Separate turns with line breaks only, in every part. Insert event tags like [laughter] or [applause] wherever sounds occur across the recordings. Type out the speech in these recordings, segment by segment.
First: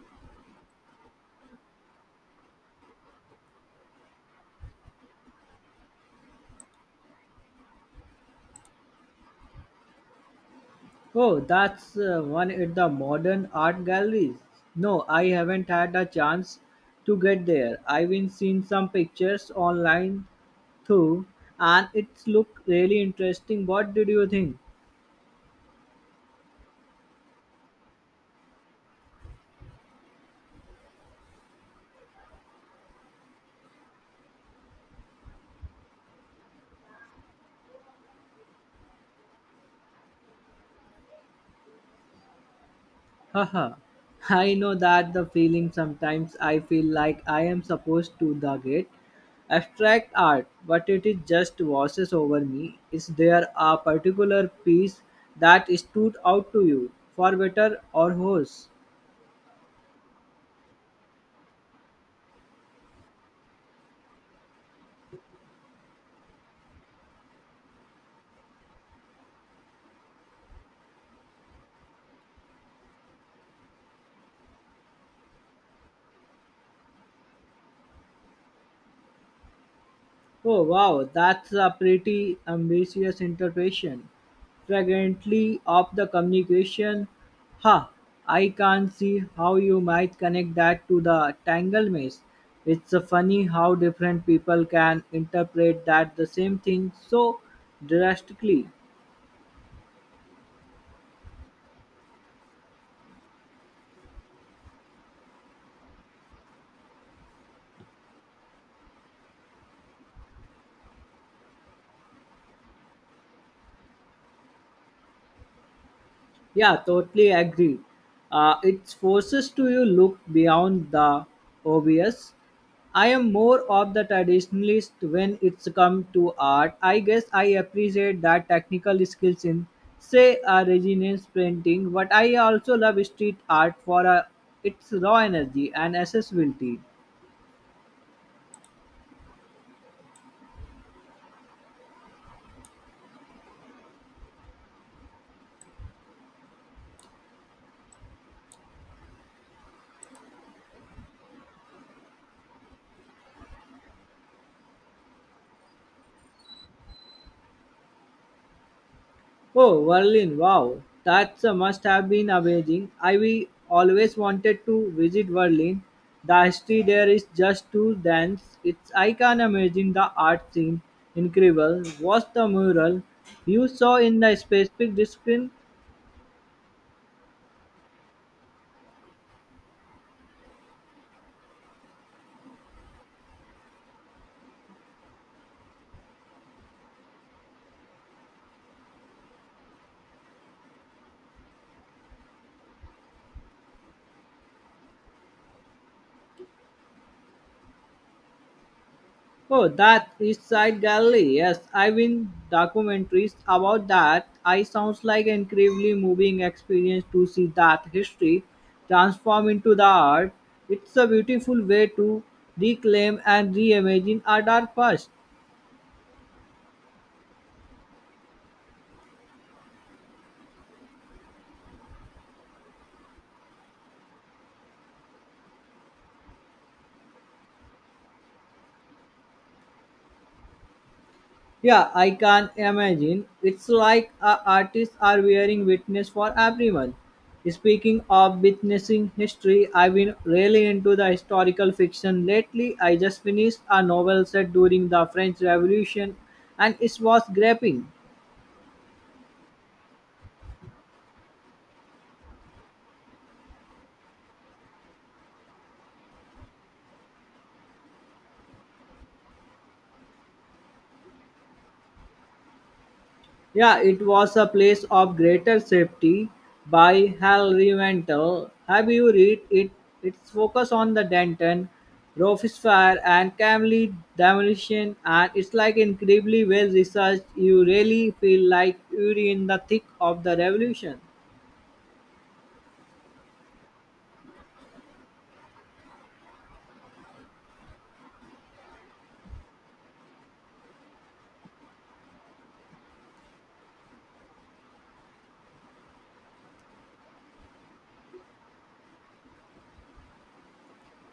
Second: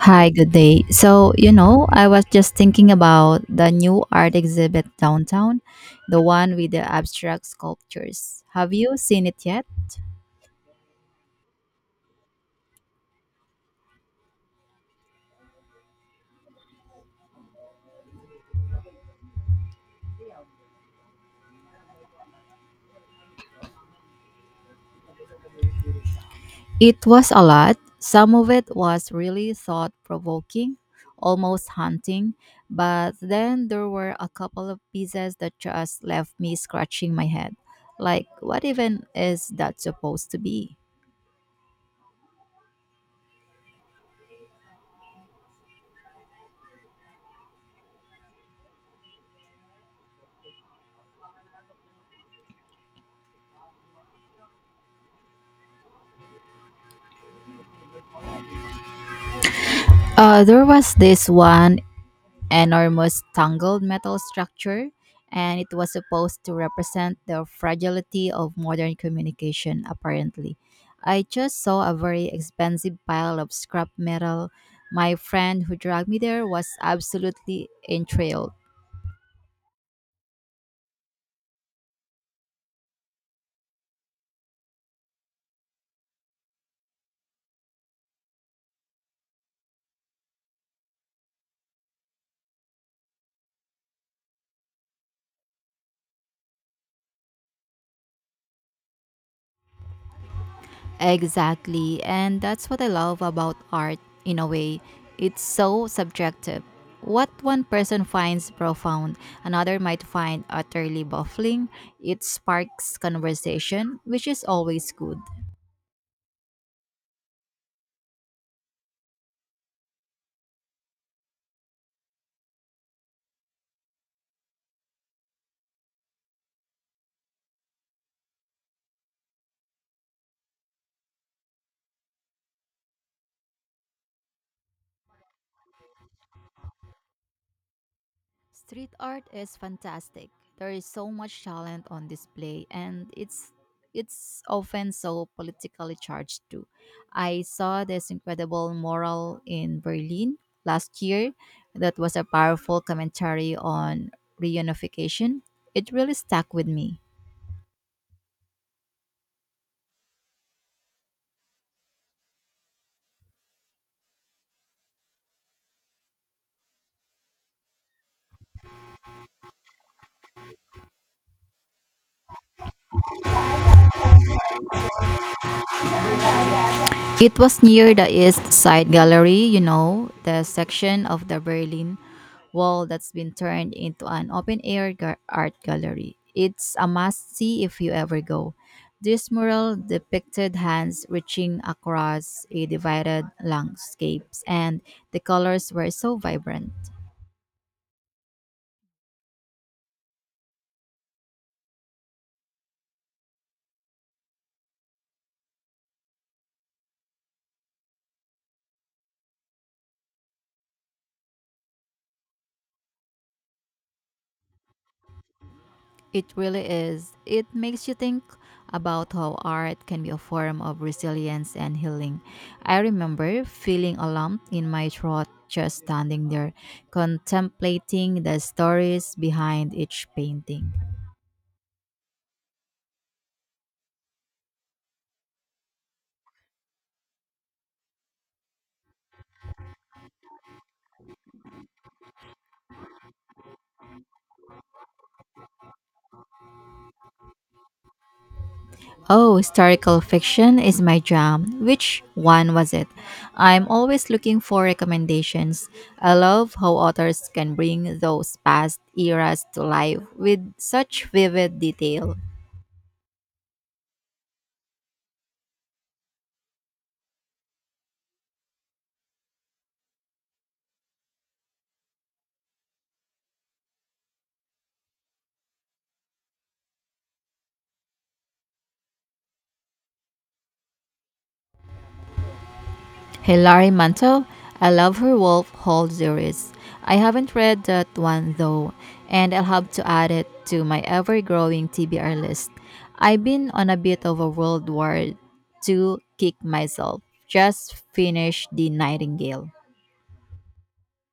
Hi, good day. I was just thinking about the new art exhibit downtown, the one with the abstract sculptures. Have you seen it yet?
Oh, that's one at the modern art galleries. No, I haven't had a chance to get there. I've been seeing some pictures online too, and it's looked really interesting. What did you think?
It was a lot. Some of it was really thought provoking, almost haunting, but then there were a couple of pieces that just left me scratching my head. Like, what even is that supposed to be?
Haha. I know that the feeling sometimes I feel like I am supposed to the gate abstract art, but it is just washes over me. Is there a particular piece that stood out to you, for better or worse?
There was this one enormous tangled metal structure, and it was supposed to represent the fragility of modern communication, apparently. I just saw a very expensive pile of scrap metal. My friend who dragged me there was absolutely enthralled.
Oh wow, that's a pretty ambitious interpretation. Fragrantly of the communication. Ha, I can't see how you might connect that to the tangle maze. It's funny how different people can interpret that the same thing so drastically.
Exactly. And that's what I love about art in a way. It's so subjective. What one person finds profound, another might find utterly baffling. It sparks conversation, which is always good.
Yeah, totally agree. It forces to you look beyond the obvious. I am more of the traditionalist when it's come to art. I guess I appreciate that technical skills in, say, a Renaissance painting, but I also love street art for its raw energy and accessibility.
Street art is fantastic. There is so much talent on display and it's often so politically charged too. I saw this incredible mural in Berlin last year that was a powerful commentary on reunification. It really stuck with me.
Oh, Berlin, wow. That's a must have been amazing. I we always wanted to visit Berlin. The history there is just too dense. It's I can imagine the art scene incredible. What's the mural you saw in the specific discipline?
It was near the East Side Gallery, you know, the section of the Berlin Wall that's been turned into an open air art gallery. It's a must see if you ever go. This mural depicted hands reaching across a divided landscape, and the colors were so vibrant.
Oh, that East Side Gallery. Yes, I've been documentaries about that. I sounds like an incredibly moving experience to see that history transform into the art. It's a beautiful way to reclaim and reimagine our dark past.
It really is. It makes you think about how art can be a form of resilience and healing. I remember feeling a lump in my throat just standing there, contemplating the stories behind each painting.
Yeah, I can imagine. It's like artists are wearing witness for everyone. Speaking of witnessing history, I've been really into the historical fiction lately. I just finished a novel set during the French Revolution and it was gripping.
Oh, historical fiction is my jam. Which one was it? I'm always looking for recommendations. I love how authors can bring those past eras to life with such vivid detail.
Yeah, it was a place of greater safety by Hal Reventel. Have you read it? Its focus on the Denton, Rofus and Camley demolition, and it's like incredibly well researched. You really feel like you're in the thick of the revolution.
Hilary Mantel, I love her Wolf Hall series. I haven't read that one though, and I'll have to add it to my ever growing TBR list. I've been on a bit of a World War II kick myself. Just finished The Nightingale.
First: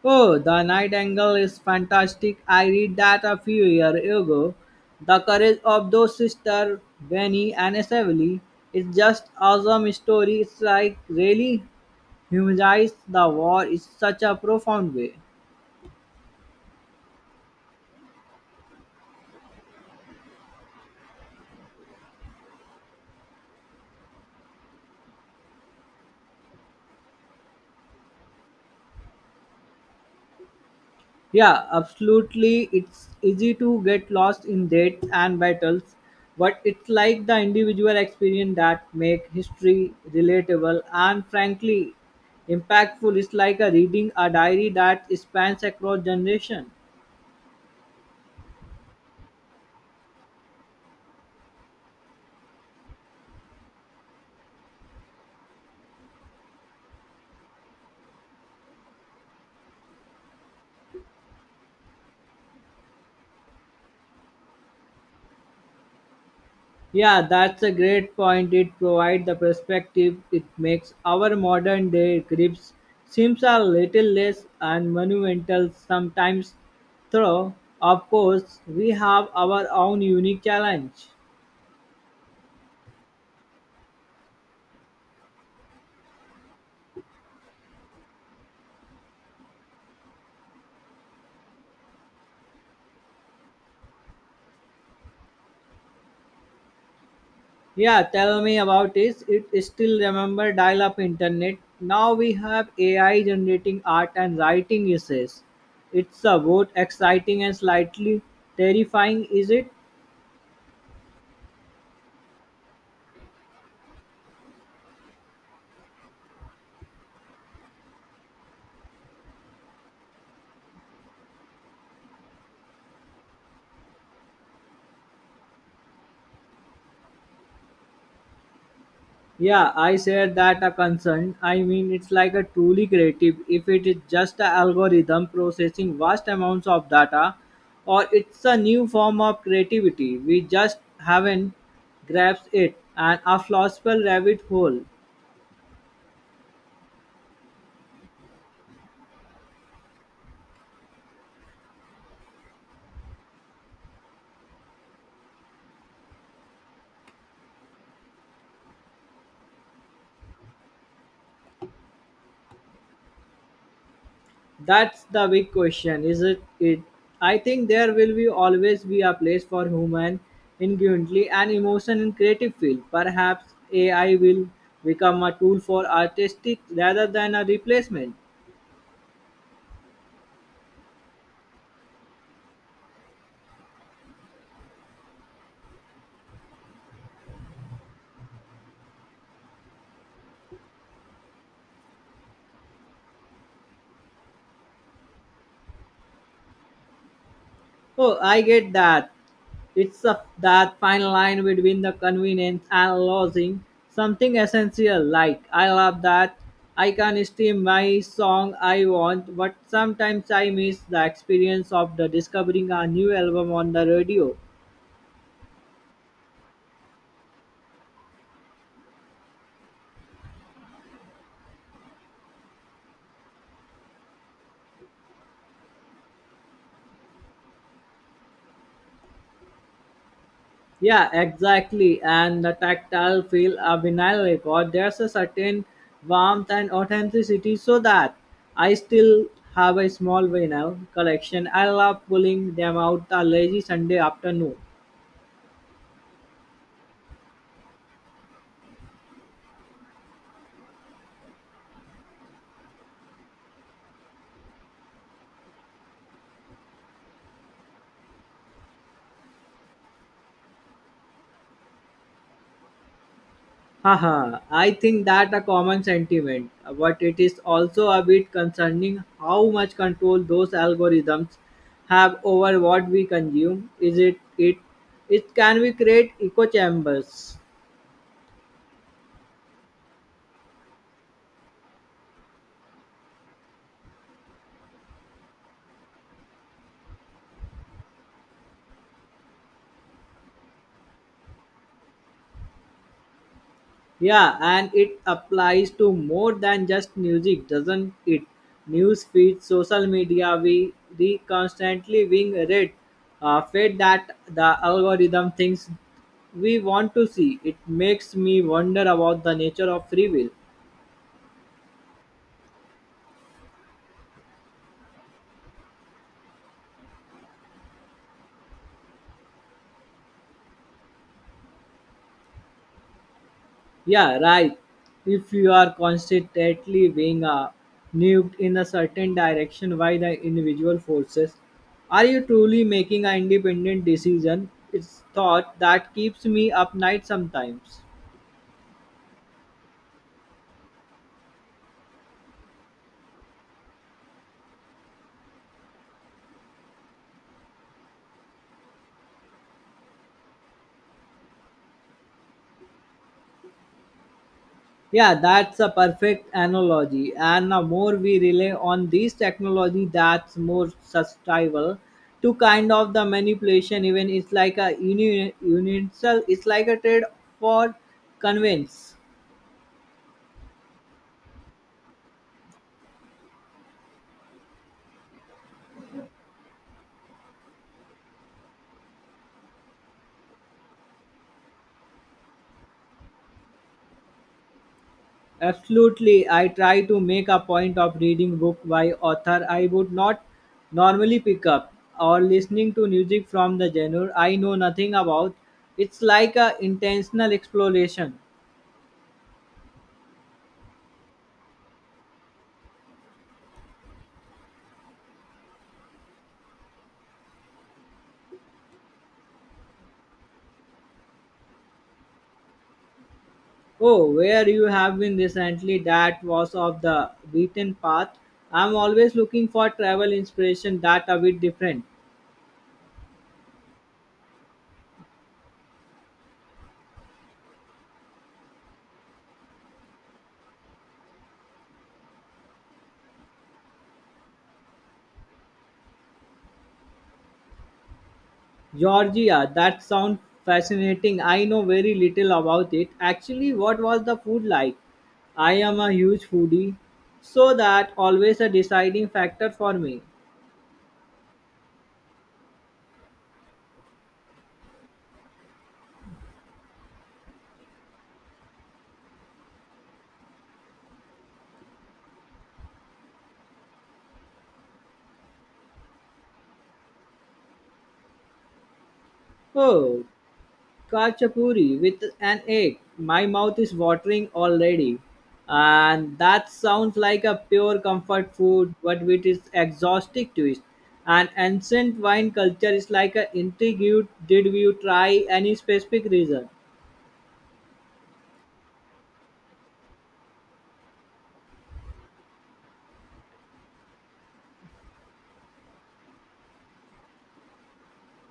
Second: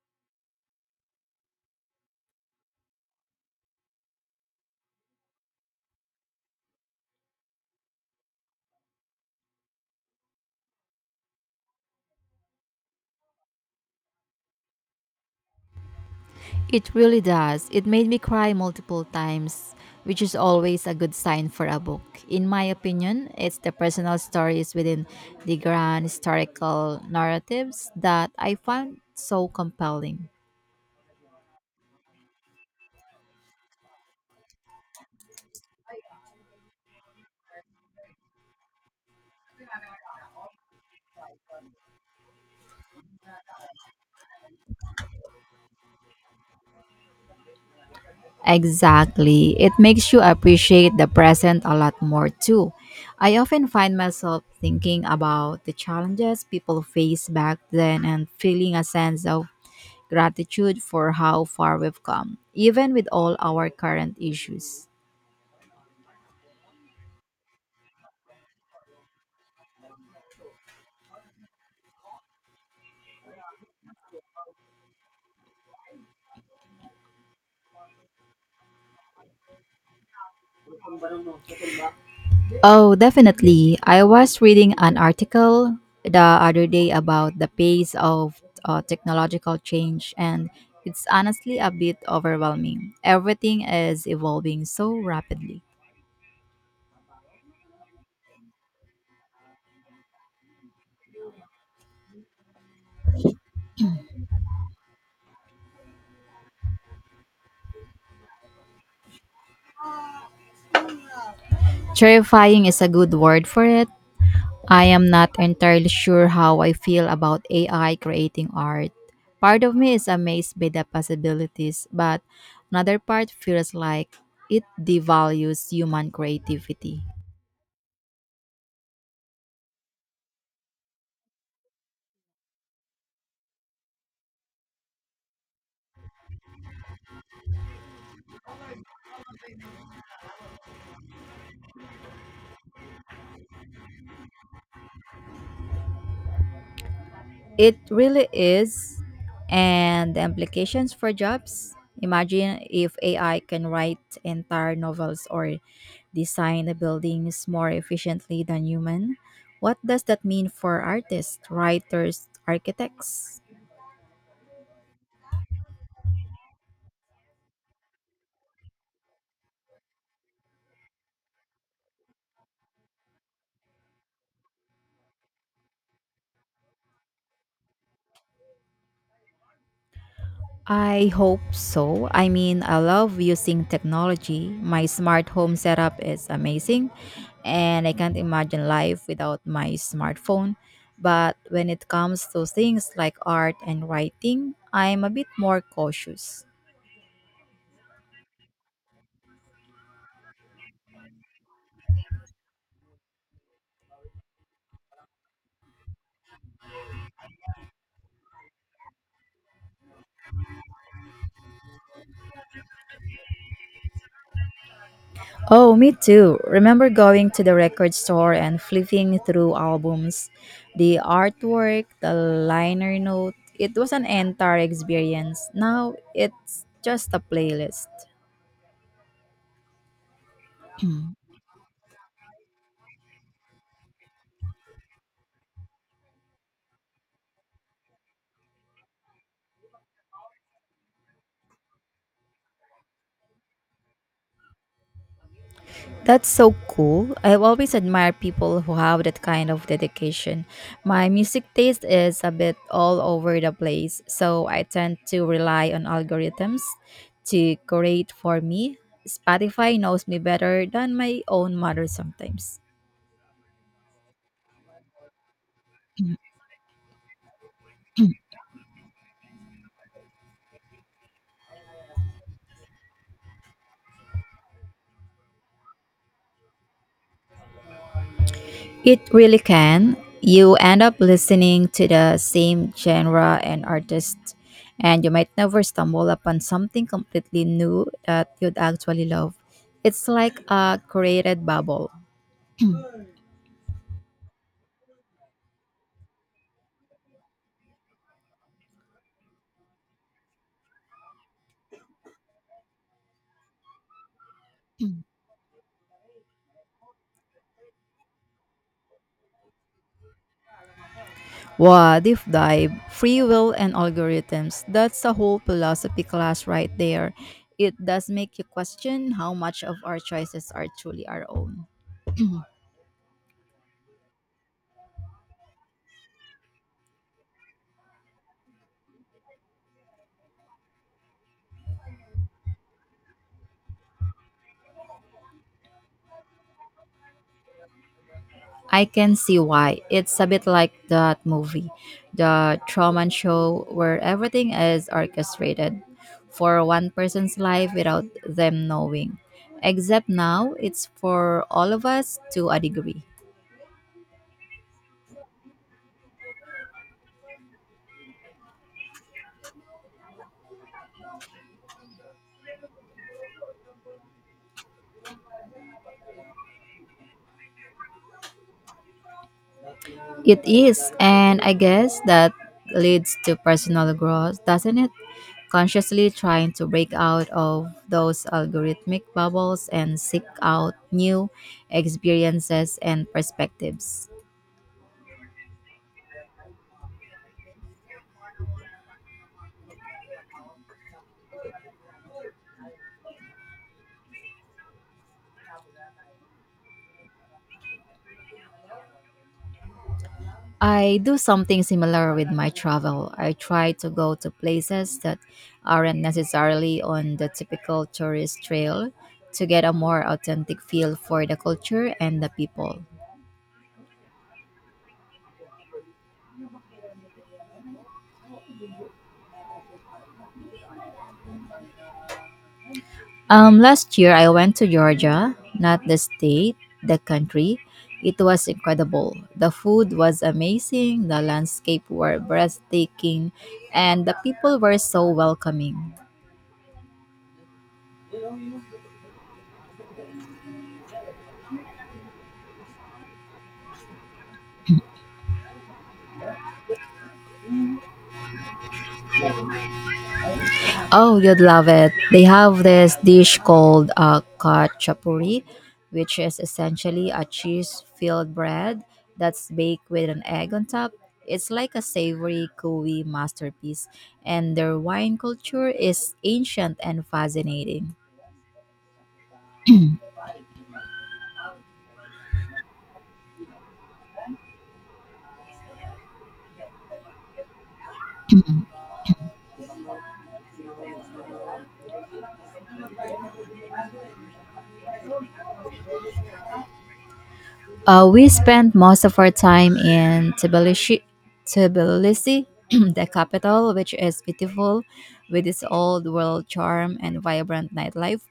Oh, the night angle is fantastic. I read that a few years ago. The courage of those sisters, Benny and Savili, is just awesome story. It's like really humanize the war in such a profound way.
It really does. It made me cry multiple times, which is always a good sign for a book. In my opinion, it's the personal stories within the grand historical narratives that I found so compelling.
Yeah, absolutely. It's easy to get lost in dates and battles, but it's like the individual experience that make history relatable and frankly impactful. It's like a reading a diary that spans across generation.
Exactly. It makes you appreciate the present a lot more too. I often find myself thinking about the challenges people faced back then and feeling a sense of gratitude for how far we've come, even with all our current issues.
Yeah, that's a great point. It provides the perspective. It makes our modern day grips seems a little less and monumental sometimes. Though, of course, we have our own unique challenge.
Oh, definitely. I was reading an article the other day about the pace of technological change, and it's honestly a bit overwhelming. Everything is evolving so rapidly.
Yeah, tell me about this. It still remember dial-up internet. Now we have AI generating art and writing essays. It's a both exciting and slightly terrifying, is it?
Terrifying is a good word for it. I am not entirely sure how I feel about AI creating art. Part of me is amazed by the possibilities, but another part feels like it devalues human creativity.
Yeah, I share that a concern. I mean, it's like a truly creative if it is just an algorithm processing vast amounts of data, or it's a new form of creativity. We just haven't grasped it, and a philosophical rabbit hole.
It really is. And the implications for jobs? Imagine if AI can write entire novels or design the buildings more efficiently than human. What does that mean for artists, writers, architects?
That's the big question, is it? I think there will be always be a place for human ingenuity and emotion in creative field. Perhaps AI will become a tool for artistic rather than a replacement.
I hope so. I mean, I love using technology. My smart home setup is amazing, and I can't imagine life without my smartphone. But when it comes to things like art and writing, I'm a bit more cautious.
Oh, I get that. It's a, that fine line between the convenience and losing something essential. Like, I love that I can stream my song I want, but sometimes I miss the experience of the discovering a new album on the radio.
Oh, me too. Remember going to the record store and flipping through albums, the artwork, the liner note. It was an entire experience. Now it's just a playlist.
Yeah,
[clears throat]
exactly. And the tactile feel of vinyl record, there's a certain warmth and authenticity so that I still have a small vinyl collection. I love pulling them out a lazy Sunday afternoon.
That's so cool. I've always admired people who have that kind of dedication. My music taste is a bit all over the place, so I tend to rely on algorithms to curate for me. Spotify knows me better than my own mother sometimes.
Haha, I think that a common sentiment, but it is also a
[clears throat]
bit concerning how much control those algorithms have over what we consume. Is it it can we create echo chambers?
It really can. You end up listening to the same genre and artists, and you might never stumble upon something completely new that you'd actually love. It's like a created bubble. [clears throat]
Yeah, and it applies to more than just music, doesn't it? News feeds, social media, we constantly being read, fed that the algorithm thinks we want to see. It makes me wonder about the nature of free will.
Wow, deep dive, free will and algorithms. That's a whole philosophy class right there. It does make you question how much of our choices are truly our own. [clears throat]
Yeah, right. If you are constantly being nuked in a certain direction by the individual forces, are you truly making an independent decision? It's thought that keeps me up night sometimes.
I can see why. It's a bit like that movie, The Truman Show, where everything is orchestrated for one person's life without them knowing. Except now, it's for all of us to a degree.
Yeah, that's a perfect analogy. And the more we rely on these technology, that's more susceptible to kind of the manipulation. Even it's like a universal, it's like a trade for convenience.
It is, and I guess that leads to personal growth, doesn't it? Consciously trying to break out of those algorithmic bubbles and seek out new experiences and perspectives.
Absolutely, I try to make a point of reading book by author I would not normally pick up or listening to music from the genre I know nothing about. It's like a intentional exploration.
I do something similar with my travel. I try to go to places that aren't necessarily on the typical tourist trail to get a more authentic feel for the culture and the people.
Oh, where you have been recently that was of the beaten path. I'm always looking for travel inspiration that a bit different.
Last year, I went to Georgia, not the state, the country. It was incredible. The food was amazing, the landscape were breathtaking, and the people were so welcoming.
Georgia, that sounds fascinating. I know very little about it. Actually, what was the food like? I am a huge foodie, so that always a deciding factor for me.
Oh, you'd love it. They have this dish called kachapuri, which is essentially a cheese filled bread that's baked with an egg on top. It's like a savory, gooey masterpiece, and their wine culture is ancient and fascinating.
Oh, kachapuri with an egg. My mouth is watering already. And that sounds like a pure comfort food, but with its exhaustive twist. And ancient wine culture is like a intrigued. Did you try any specific reason?
We spent most of our time in Tbilisi, Tbilisi [clears throat] the capital, which is beautiful with its old world charm and vibrant nightlife.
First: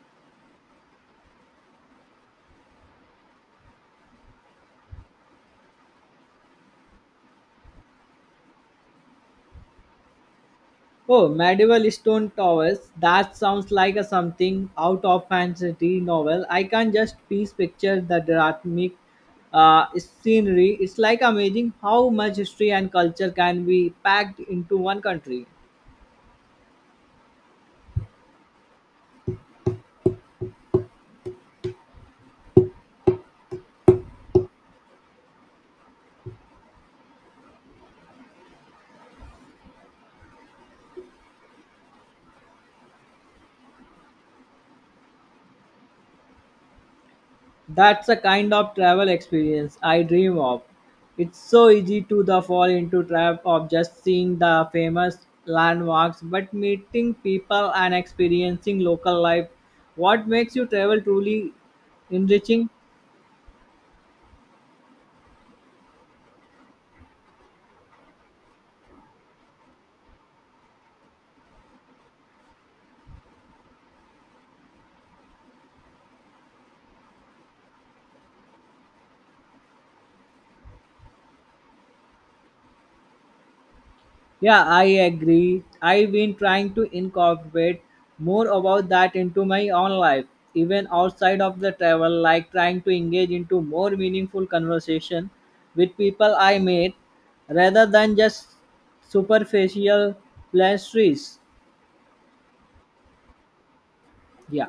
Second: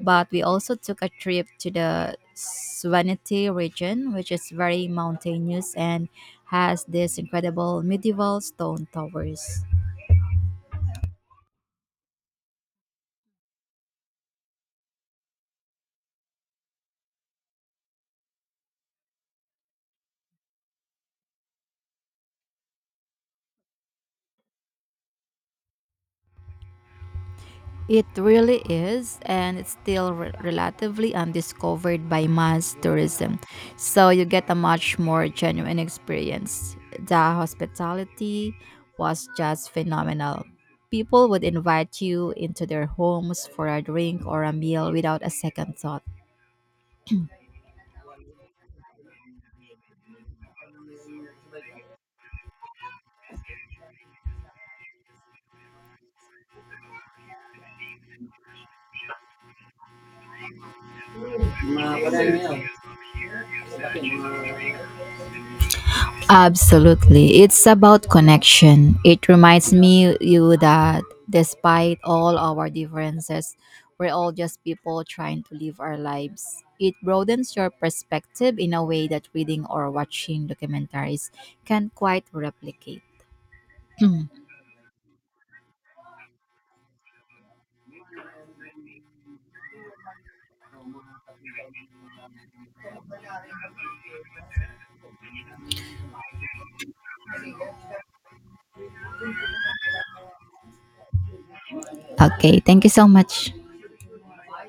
But we also took a trip to the Svaneti region, which is very mountainous and has these incredible medieval stone towers.
Oh, medieval stone towers. That sounds like a something out of fantasy novel. I can just piece picture the dramatic scenery. It's like amazing how much history and culture can be packed into one country.
It really is, and it's still relatively undiscovered by mass tourism. So you get a much more genuine experience. The hospitality was just phenomenal. People would invite you into their homes for a drink or a meal without a second thought.
That's a kind of travel experience I dream of. It's so easy to the fall into trap of just seeing the famous landmarks, but meeting people and experiencing local life. What makes you travel truly enriching?
Absolutely. It's about connection. It reminds me you that despite all our differences, we're all just people trying to live our lives. It broadens your perspective in a way that reading or watching documentaries can quite replicate. [clears throat] Mm.
Yeah, I agree. I've been trying to incorporate more about that into my own life, even outside of the travel, like trying to engage into more meaningful conversation with people I meet rather than just superficial pleasantries.
Okay, thank you so much.
Yeah.